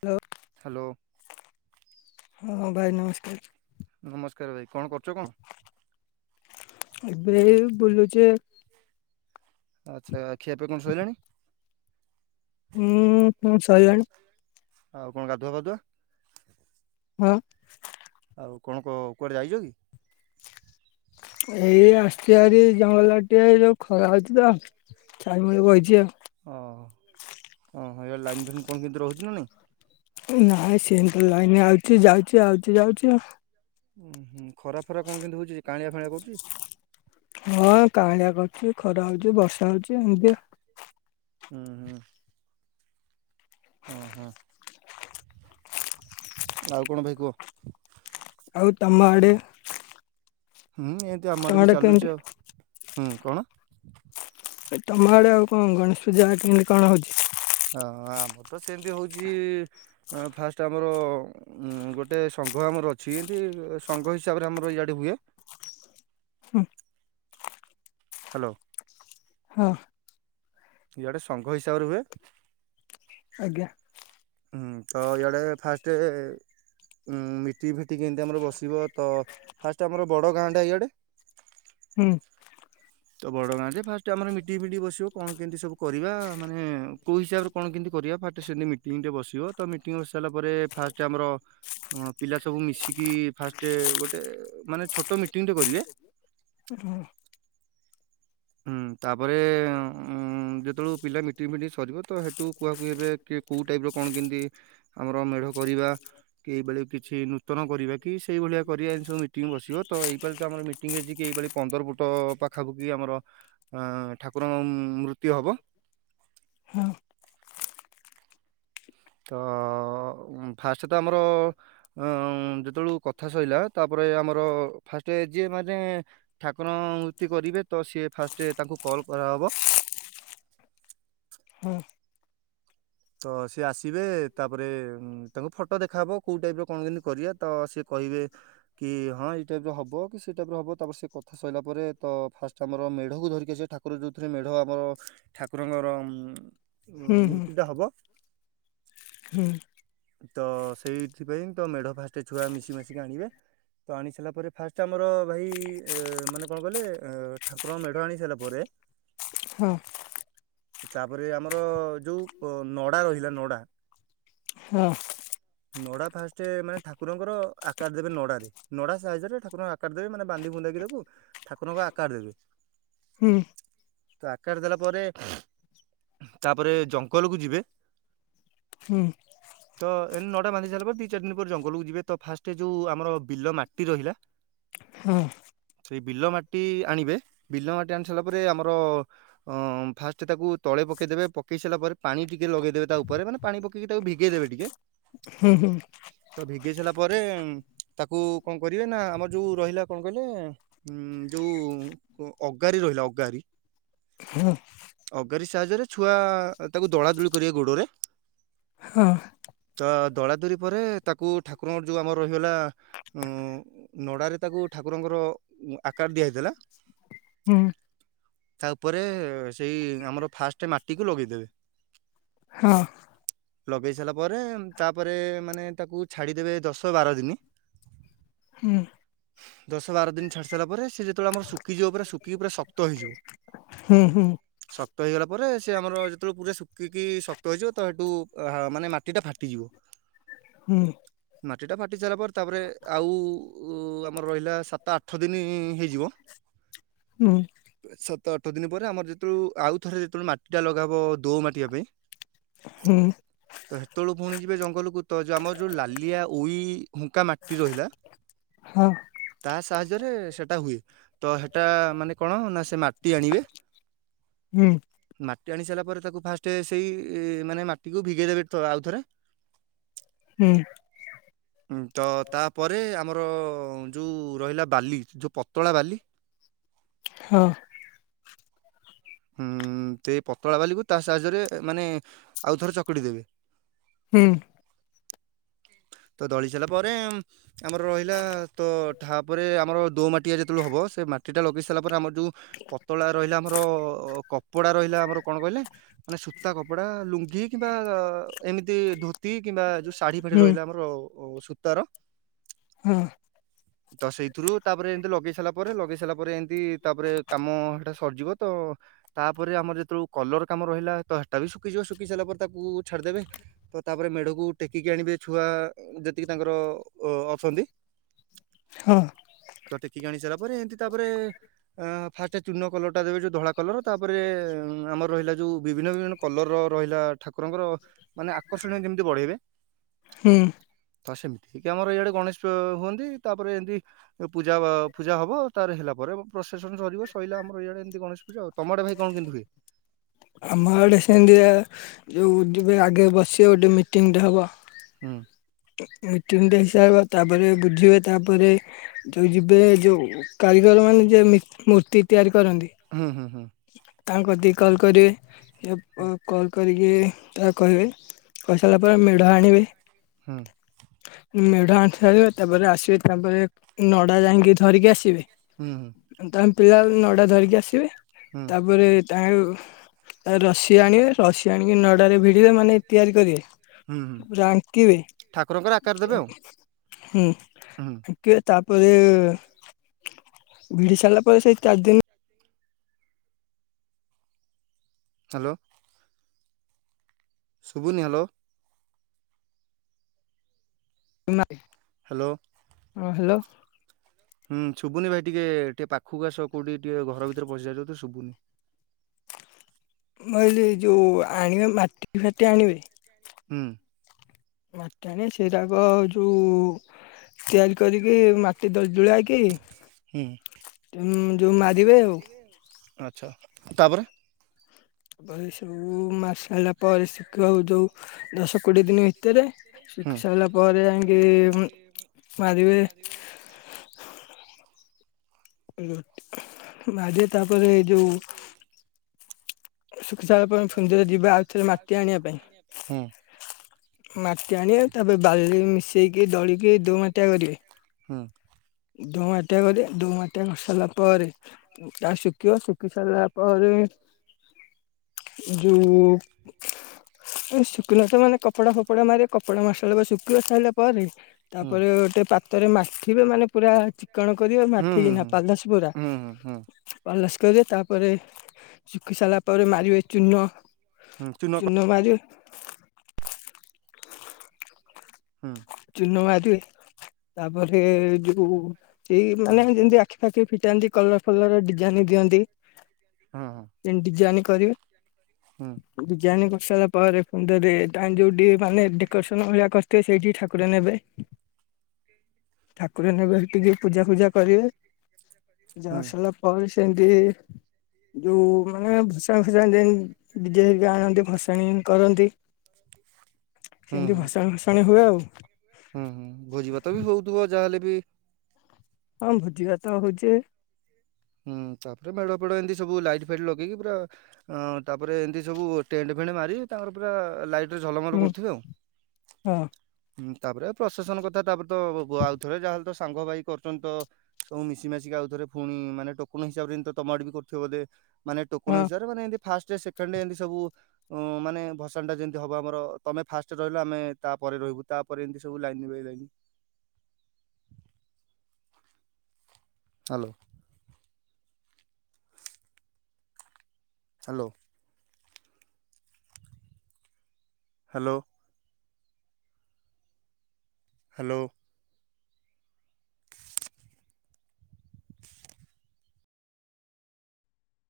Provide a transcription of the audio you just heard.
ତ ହାଲୋ। ହଁ ଭାଇ ନମସ୍କାର। ନମସ୍କାର ଭାଇ। କଣ କରୁଛ କଣ? ଏବେ ଏଇ ବୁଲୁଚି। ଆଚ୍ଛା ଖିଆ ପିଆ କଣ ଶଇଲାଣି? ହୁଁ ହୁଁ, ସଇଲାଣି। ଆଉ କଣ ଗାଧୁଆ ବାଧୁଆ? ହଁ। ଆଉ କଣ କ କୁଆଡ଼େ ଯାଇଛ କି? ଏଇ ଆସିଚି ହାରି ଜଙ୍ଗଲ ଆଡ଼େ ଟିକେ ଏଇ ଯୋଉ ଖରା ହୋଉଛି ତ। ଛାଇ ମୂଳେ ବଇଚି ଆଉ। ଓହୋ। ଏଇ ଲାଇନ୍, ଫାଇନ୍ କଣ କେମିତି ରହୁଛି ନା ନାଇଁ? ନାଇଁ ସେମିତି ଲାଇନ୍ ଆଉଛି ଯାଉଛି, ଆଉଛି ଯାଉଛି ଆଉ। ଉଁ ହୁ। ଖରା ଫରା କଣ କେମତି ହଉଛି? କଅଁଳିଆ, ଫାଅଁଳିଆ କହୁଛି? ହଁ କାଁଳିଆ କରୁଛି ଖରା ହଉଛି ବର୍ଷା ହଉଛି ଏମିତିଆ। ହୁଁ ହୁଁ। ଓହୋ। ଆଉ କଣ ଭାଇ କୁହ? ଆଉ ତମ ଆଡ଼େ? ହୁଁ ଏମିତି ଆମ ତମ ଆଡ଼େ ବି ଆଡେ କେମିତି ଚାଲୁଛି ଆଉ। ହୁଁ କଣ? ଏ ତମ ଆଡେ ଆଉ କଣ ଗଣେଶ ପୂଜା କେମିତି କଣ ହଉଛି? ହଁ ଆମର ତ ସେମିତି ହଉଛି ଫାଷ୍ଟ ଆମର ଗୋଟେ ସଂଘ ଆମର ଅଛି। ଏମିତି ସଂଘ ହିସାବରେ ଆମର ଇଆଡ଼େ ହୁଏ। ହୁଁ ହାଲୋ। ହଁ। ଇଆଡେ ସଙ୍ଘ ହିସାବରେ ହୁଏ। ଆଜ୍ଞା। ହୁଁ ତ ଇଆଡେ ଫାଷ୍ଟ ମିଟିଙ୍ଗ୍ ଫିଟିଙ୍ଗ ଏମିତି ଆମର ବସିବ ତ ଫାଷ୍ଟ ଆମର ବଡ଼ ଗାଁ ଟା ଇଆଡ଼େ ହୁଁ। ତ ବଡ ଗାଁରେ ଫାଷ୍ଟ ଆମର ମିଟି ଫିଟି ବସିବ କଣ କେମିତି ସବୁ କରିବା ମାନେ କୋଉ ହିସାବରେ? କଣ କେମିତି କରିବା ଫାଷ୍ଟ ସେମିତି ମିଟିଂଟେ ବସିବ ତ ମିଟିଂ ବସିସାରିଲା ପରେ ଫାଷ୍ଟ ଆମର ହଁ ପିଲା ସବୁ ମିଶିକି ଫାଷ୍ଟ ଗୋଟେ ମାନେ ଛୋଟ ମିଟିଂ ଟେ କରିବେ ହଁ। ହୁଁ ତାପରେ ଉଁ ହୁ ଯେତେବେଳକୁ ପିଲା ମିଟିଂ ଫିଟିଙ୍ଗ ସରଯିବ ତ ସେଠୁ କୁହାକୁହି ହେବେ କି କେଉଁ ଟାଇପର କଣ କେମିତି ଆମର ମେଢ କରିବା। ଏଇବେଲେ କିଛି ନୂତନ କରିବା କି ସେଇ ଭଳିଆ କରିବା ଏମ ସବୁ ମିଟିଂ ବସିବ ତ ଏଇପା ତ ଆମର ମିଟି ମିଟିଙ୍ଗ ହେଇଛି କି ଭଳି ପନ୍ଦର ଫୁଟ ପାଖାପାଖି ଆମର ଆଁ ଠାକୁରଙ୍କ ମୃତି ହବ। ହଁ ତ ଫାଷ୍ଟ ତ ଆମର ଆଁ ଯେତେବେଳ କଥା ସରିଲା ତାପରେ ଆମର ଫାଷ୍ଟ ଯିଏ ମାନେ ଠାକୁରଙ୍କ ମୂର୍ତ୍ତି କରିବେ ତ ସିଏ ଫାଷ୍ଟ ତାଙ୍କୁ କଲ୍ କରାହବ। ହଁ ତ ସିଏ ଆସିବେ ତାପରେ ତାଙ୍କୁ ଫଟୋ ଦେଖାହବ କୋଉ ଟାଇପର କଣ ଯେମିତି କରିବା ତ ସିଏ କହିବେ କି ହଁ ଏଇ ଟାଇପର ହବ କି ସେ ଟାଇପର ହବ ତାପରେ ସେ କଥା ସଇଲା ପରେ ତ ଫାଷ୍ଟ ଆମର ମେଢକୁ ଧରିକି ସେ ଠାକୁର ଯେଉଥିରେ ମେଢ ହବ ଠାକୁରଙ୍କର ହୁଁ ହୁଁ ମୂର୍ତ୍ତିଟା ହବ ହୁଁ ତ ସେଇଥିପାଇଁ ତ ମେଢ ଫାଷ୍ଟ ଛୁଆ ମିଶି ମାଶିକି ଆଣିବେ। ତ ଆଣି ସାରିଲା ପରେ ଫାଷ୍ଟ ଆମର ଭାଇ ମାନେ କଣ କଲେ ଠାକୁର ମେଢ଼ ଆଣି ସାରିଲା ପରେ ହଁ ତାପରେ ଆମର ଯୋଉ ନଡା ରହିଲା ନଡା ହଁ। ନଡ଼ା ଫାଷ୍ଟ ମାନେ ଠାକୁରଙ୍କର ଆକାର ଦେବେ ନଡ଼ାରେ। ନଡା ସାହାଯ୍ୟରେ ଠାକୁରଙ୍କ ଆକାର ଦେବେ ମାନେ ବାନ୍ଧିବୁନ୍ଧାକି ତାକୁ ଠାକୁରଙ୍କ ଆକାର ଦେବେ। ହୁଁ ତ ଆକାର ଦେଲା ପରେ ତାପରେ ଜଙ୍ଗଲକୁ ଯିବେ ହୁଁ। ତ ଏ ନଡା ବାନ୍ଧି ସାରିଲା ପରେ ଦି ଚାରି ଦିନ ପରେ ଜଙ୍ଗଲକୁ ଯିବେ ତ ଫାଷ୍ଟ ଯୋଉ ଆମର ବିଲ ମାଟି ରହିଲା ହଁ ସେଇ ବିଲ ମାଟି ଆଣିବେ ବିଲ ମାଟି ଆଣିସାରିଲା ପରେ ଆମର ହଁ ଫା ସେ ତାକୁ ତଳେପକେଇଦେବେ ପକେଇ ସାରିଲା ପରେ ପାଣି ଟିକେ ଲଗେଇଦେବେ ତା ଉପରେ ମାନେ ପାଣି ପକେଇକି ତାକୁ ଭିଗେଇ ଦେବେ ଟିକେ ହୁଁ ହୁଁ। ତ ଭିଗେଇ ସାରିଲା ପରେ ତାକୁ କଣ କରିବେ ନା ଆମର ଯୋଉ ରହିଲା କଣ କହିଲେ? ଉଁ ଯୋଉ ଅଗାରି ରହିଲା ଅଗାରି ହଁ ଅଗାରି ସାହାଯ୍ୟରେ ଛୁଆ ତାକୁ ଦଳାଦଳି କରିବେ ଗୋଡରେ ହଁ ତ ଦଳାଦୁରି ପରେ ତାକୁ ଠାକୁରଙ୍କର ଯୋଉ ଆମର ରହିଗଲା ଉଁ ନଡାରେ ତାକୁ ଠାକୁରଙ୍କର ଆକାର ଦିଆ ହେଇଥିଲା। ହୁଁ ତା ଉପରେ ସେଇ ଆମର ଫାଷ୍ଟ ମାଟିକୁ ଲଗେଇଦେବେ। ହଁ। ଲଗେଇ ସାରିଲା ପରେ ତାପରେ ମାନେ ତାକୁ ଛାଡିଦେବେ ଦଶ ବାର ଦିନ ହୁଁ ଦଶ ବାର ଦିନ ଚ୍ଛାଡି ସାରିଲା ପରେ ସେ ଯେତେବେଳେ ଆମର ଶୁିଖିଯିବ ପା ଶୁଖି ପୁରା ଶକ୍ତ ହେଇଯିବ। ହୁଁ ହୁଁ। ଶକ୍ତ ହେଇଗଲା ପରେ ସେ ଆମର ଯେତେବେଳେ ପୁରା ଶୁଖିକି ଶକ୍ତ ହୋଇଇଯିବ ତ ସେଠୁ ମାନେ ମାଟିଟା ଫାଟିଯିବ। [inaudible] ହୁଁ। ମାଟିଟା ଫାଟି ସାରିଲା ପରେ ତାପରେ ଆଉ ଆମର ରହିଲା ସାତ ଆଠ ଦିନି ହେଇଯିବ। ହୁଁ ସାତ ଆଠ ଦିନି ପରେ ଆମର ଯ ଉ ଆଉ ଥରେ ଯେତେବେଳେ ମାଟି ଟା ଲଗାବ ଦୋମାଟିଆ ପାଇଁ ହୁଁ। ତ ହେତେବେଳୁ ପୁଣି ଯିବେ ଜଙ୍ଗଲକୁ ତ ଯ ଆମର ଯୋଉ ଲାଲିଆ ଉଇ ହୁଙ୍କା ମାଟି ରହିଲା ହଁ ତା ସାହାଯ୍ୟରେ ସେଟା ହୁଏ ତ ହେଟା ମାନେ କଣ ନା ସେ ମାଟି ଆଣିବେ ହୁଁ ମାଟି ଆଣି ସାରିଲା ପରେ ତାକୁ ଫାଷ୍ଟ ସେଇ ମାନେ ମାଟିକୁ ଭିଗେଇ ଦେବେ ଆଉଥରେ। ହୁଁ। ତ ତାପରେ ଆମର ଯଉ ରହିଲା ବାଲି ଯଉ ପତଳା ବାଲି ହଁ ହୁଁ ତେଇ ପତଳା ବାଲିକୁ ତା ସାହାଯ୍ୟରେ ମାନେ ଆଉ ଥରେ ଚକଟି ଦେବେ। ହୁଁ ତ ଦଳି ସାଇଲା ପରେ ଉମ ଆମର ରହିଲା ତ ଠାପରେ ଆମର ଦୋମାଟିଆ ଯେତେବେଳକୁ ହବ ସେ ମାଟିଟା ଲଗେଇ ସାରିଲା ପରେ ଆମର ଯଉ ପତଳା ରହିଲା ଆମର କପଡ଼ା ରହିଲା ଆମର କଣ କହିଲେ ମାନେ ସୂତା କପଡ଼ା ଲୁଙ୍ଗି କିମ୍ବା ଏମିତି ଧୋତି କିମ୍ବା ଯୋଉ ଶା ଫାଡ଼ି ହୁଁ ରହିଲା ଆମର ସୁତାର ହଁ ତ ସେଇଥିରୁ ତାପରେ ଏମିତି ଲଗେଇ ସାଇଲା ପରେ ଲଗେଇ ସାଇଲା ପରେ ଏମିତି ତାପରେ କାମ ହେଟା ସରିଯିବ ତ ତାପରେ ଆମର ଯେତେବେଳୁ କଲର କାମ ରହିଲା ତ ହେଟା ବି ଶୁଖିଯିବ ଶୁଖି ସାରିଲା ପରେ ତାକୁ ଛାଡ଼ିଦେବେ। ତ ତାପରେ ମେଢ଼କୁ ଟେକିକି ଆଣିବେ ଛୁଆ ଯେତିକି ତାଙ୍କର ଅ ଅଛନ୍ତି। ହଁ ତ ଟେକିକି ଆଣି ସାରିଲା ପରେ ଏମିତି ତାପରେ ଆ ଫାଷ୍ଟ ଚୂନ କଲରଟା ଦେବେ ଯୋଉ ଧଳା କଲର ତାପରେ ଆମର ରହିଲା ଯୋଉ ବିଭିନ୍ନ ବିଭିନ୍ନ କଲର ରହିଲା ଠାକୁରଙ୍କର ମାନେ ଆକର୍ଷଣୀୟ ଯେମିତି ବଢ଼େଇବେ। ହୁଁ ତ ସେମିତି କେ ଆମର ଇଆଡ଼େ ଗଣେଶ ପ ହୁଅନ୍ତି ତାପରେ ଏନ୍ତି ଏ ପୂଜା ବା ଫୁଜା ହବ ତାର ହେଲା ପରେ ପ୍ରସେସନ ସରିବ ସଇଲା ଆମର ଇଆଡ଼େ ଏମିତି ଗଣେଶ ପୂଜା ଆଉ। ତମ ଆଡ଼େ ଭାଇ କଣ କେମିତି ହୁଏ? ଆମ ଆଡ଼େ ସେମିତିଆ ଯୋଉ ଯିବେ ଆଗେ ବସିବେ ଗୋଟେ ମିଟିଂଟେ ହବ। ହୁଁ। ମିଟିଙ୍ଗ ଟେ ହେଇସାଇଲେ ପ ତାପରେ ବୁଝିବେ ତାପରେ ଯୋଉ ଯିବେ ଯୋଉ କାରିଗର ମାନେ ଯିଏ ମି ମୂର୍ତ୍ତି ତିଆରି କରନ୍ତି। ହୁଁ ହୁଁ ହୁଁ। ତାଙ୍କ ଦି କଲ୍ କରିବେ [unintelligible] କରିକି ତାକୁ କହିବେ କହିସାରିଲା ପରେ ମେଢ଼ ଆଣିବେ। ହୁଁ। ମେଢ଼ ଆଣି ସାରିବେ ତାପରେ ଆସିବେ ତାପରେ ନଡ଼ା ଯାଇଙ୍କି ଧରିକି ଆସିବେ। ହୁଁ ହୁଁ। ତାଙ୍କ୍ ପିଳା ନଡ଼ା ଧରିକି ଆସିବେ। ହୁଁ ତାପରେ ତାରୁ ତା ରସି ଆଣିବେ ରସି ଆଣିକି ନ ଡ଼ାରେ ଭିଡ଼ିବେ ମାନେ ତିଆରି ହୁଁ ହୁଁ କରିବେ ରାଙ୍କିବେ ଠାକୁରଙ୍କର ଆକାର ଦେବେ ଆଉ ହୁଁ ହୁଁ କେ ତାପରେ ଭିଡ଼ି ସାରିଲା ପରେ ସେଇ ଚାରି ଦିନି ହ୍ୟାଲୋ। ଶୁଭୁନି ହ୍ୟାଲୋ। ନା ହ୍ୟାଲୋ। ହଁ ହ୍ୟାଲୋ। ହୁଁ ସୁବୁନି ଭାଇ ଟିକେ ଟିକେ ପାଖକୁ ଆସ କୋଉଠି ଟିକେ ଘର ଭିତରେ ପଶିଯାଇଚ ତ ଶୁବୁନି। ମୁଁ କହିଲି ଯୋଉ ଆଣିବେ ମାଟି ଫାଟି ଆଣିବେ। ହୁଁ। ମାଟି ଆଣ ସେରାକ ଯୋଉ ତିଆରି କରିକି ମାଟି ଦଳି ଦୁଳାକି ହୁଁ ମାରିବେ ଆଉ ଆଛା ତାପରେ ପାଣି ସବୁ ମାରି ସାରିଲା ପରେ ଶୀଘ୍ର ହ ଯୋଉ ଦଶ କୋଡ଼ିଏ ଦିନ ଭିତରେ ହୁଁ ଶୁଖି ସାରିଲା ପରେ ଯାଇକି ଉ ମାରିବେ ଉ ମାରିବେ ତାପରେଏ ଯୋଉ ଶୁଖି ସାରିଲା ପରେ ପୁଣି ଥରେ ଯିବେ ଆଉ ଥରେ ମାଟି ଆଣିବା ପାଇଁ ହୁ ମାଟି ଆଣିବେ ତାପରେ ବାଲି ମିଶେଇକି ଦଳିକି ଦୋ ମାଟିଆ କରିବେ ହଁ। ଦୋ ମାଟିଆ କରେ ଡୋମାଟିଆ କରିସାରିଲା ପରେ। ତା ଶିଖିବ ଶିଖି ସାରିଲା ପରେ। ଯଉଁ। ଏ ଶୁଖିଲା ସମାନେ କପଡା ଫପଡା ମାରିକେ କପଡା ମାସେଲା ପରେ ଶୁଖିବ ସାରିଲା ପରେ। ହୁଁ ତାପରେ ଗୋଟେ ପାତରେ ମାଠିବେ ମାନେ ପୁରା। କଣ କରିବେ ହୁଁ ହୁଁ ମାଠିକିନା ହୁଁ ପାଲାସ ପୁରା। ହୁଁ ହୁଁ ହୁଁ ପାଲାସ କରିବେ ତାପରେ ଶୁଖି ସାରିଲା ପରେ ମାରିବେ ଚୂନ। ହୁଁ ଚୂନ କ- ଚୁନ ମାରିବେ। ହୁଁ। ଚୁନ ମାରିବେ ତାପରେ ଯୋଉ ସେଇ ହଁ ମାନେ ଯେମତି। ଆଖି ପାଖି ଫିଟାନ୍ତି କଲର ଫଲର ଡିଜାଇନ ଦିଅନ୍ତି। ହଁ ହଁ। ଏମି ଡିଜାଇନ୍ କରିବେ। ହୁଁ। ଡିଜାଇନ କରିସାରିଲା ପରେ ଫୁନ୍ଦରେ ଟାମ୍ ଯୋଉଠି ମାନେ ଡେକୋରେସନ ଭଳିଆ କରିିଥିବେ ସେଇଠି ଠା ଠାକୁର ନେବେ ଠାକୁର ନେବେ ସେ ଟିକି ପୂଜା ଫୂଜା କରିବେ। ହୁଁ ଜଷଲା ପରେ ସେ ଏଡିି। ଯୋଉଁ ମାନେ ଫସାଣ ଫସାଣି ଯେମିତି ଡି ଜେ ହେରୀକା ଆଣନ୍ତି ଭସାଣି କରନ୍ତି। ହ। [unintelligible] ସେମତି ଭସାଣ ଫସାଣି ହୁଏ ଆଉ। ହୁଁ ହୁଁ ଭୋଜି ଭାତ ବି ହଉଥିବ ଯାହେଲେ ବି। ହଁ ଭୋଜିିଭାତ ହଉଛେ। ହୁଁ ତାପରେ ମେଢ଼ ଫେଡଏମିତି ସବୁ ଲାଇଟ ଫାଇଟ୍ ଲଗେଇକି ପୁରା। ଅ ତାପରେ ଏମିତି ସବୁ ଟେଣ୍ଟ ଫେଣ୍ଟ ମାରି ତାଙ୍କର ପୁରା ଲାଇଟ। ଝଲମଲ କରୁଥିବେ ଆଉ ହଁ ହୁ ତାପରେ ପ୍ରଶସନ କଥା ତାପରେ। ତ ବ ବ ଆଉଥରେ ଯାହାହେଲେ ତ ସାଙ୍ଗ ଭାଇ କରୁଛନ୍ତି ତ ସବୁ ମିଶି ମାଶିକି ଆଉଥରେ ଫୁଣି ମାନେ। ଟୋକନ ହିସାବରେମି ତମଡ ବି କରୁଥିବ ବୋ ମାନେ ଟୋକନ ହଁ ହିସାବରେ ମାନେ ଏମିତି ଫାଷ୍ଟ ସେକେଣ୍ଡ ଏମିତି ସବୁ। ଅ ମାନେ ଭସାଣ ଟା ଯେମିତି ହବ ଆମର ତମେ ଫାଷ୍ଟ ରହିଲ ଆମେ ତାପରେ ରହିବୁ ତାପରେ ଏମିତି ସବୁ line by line. Hello. Hello. Hello. Hello.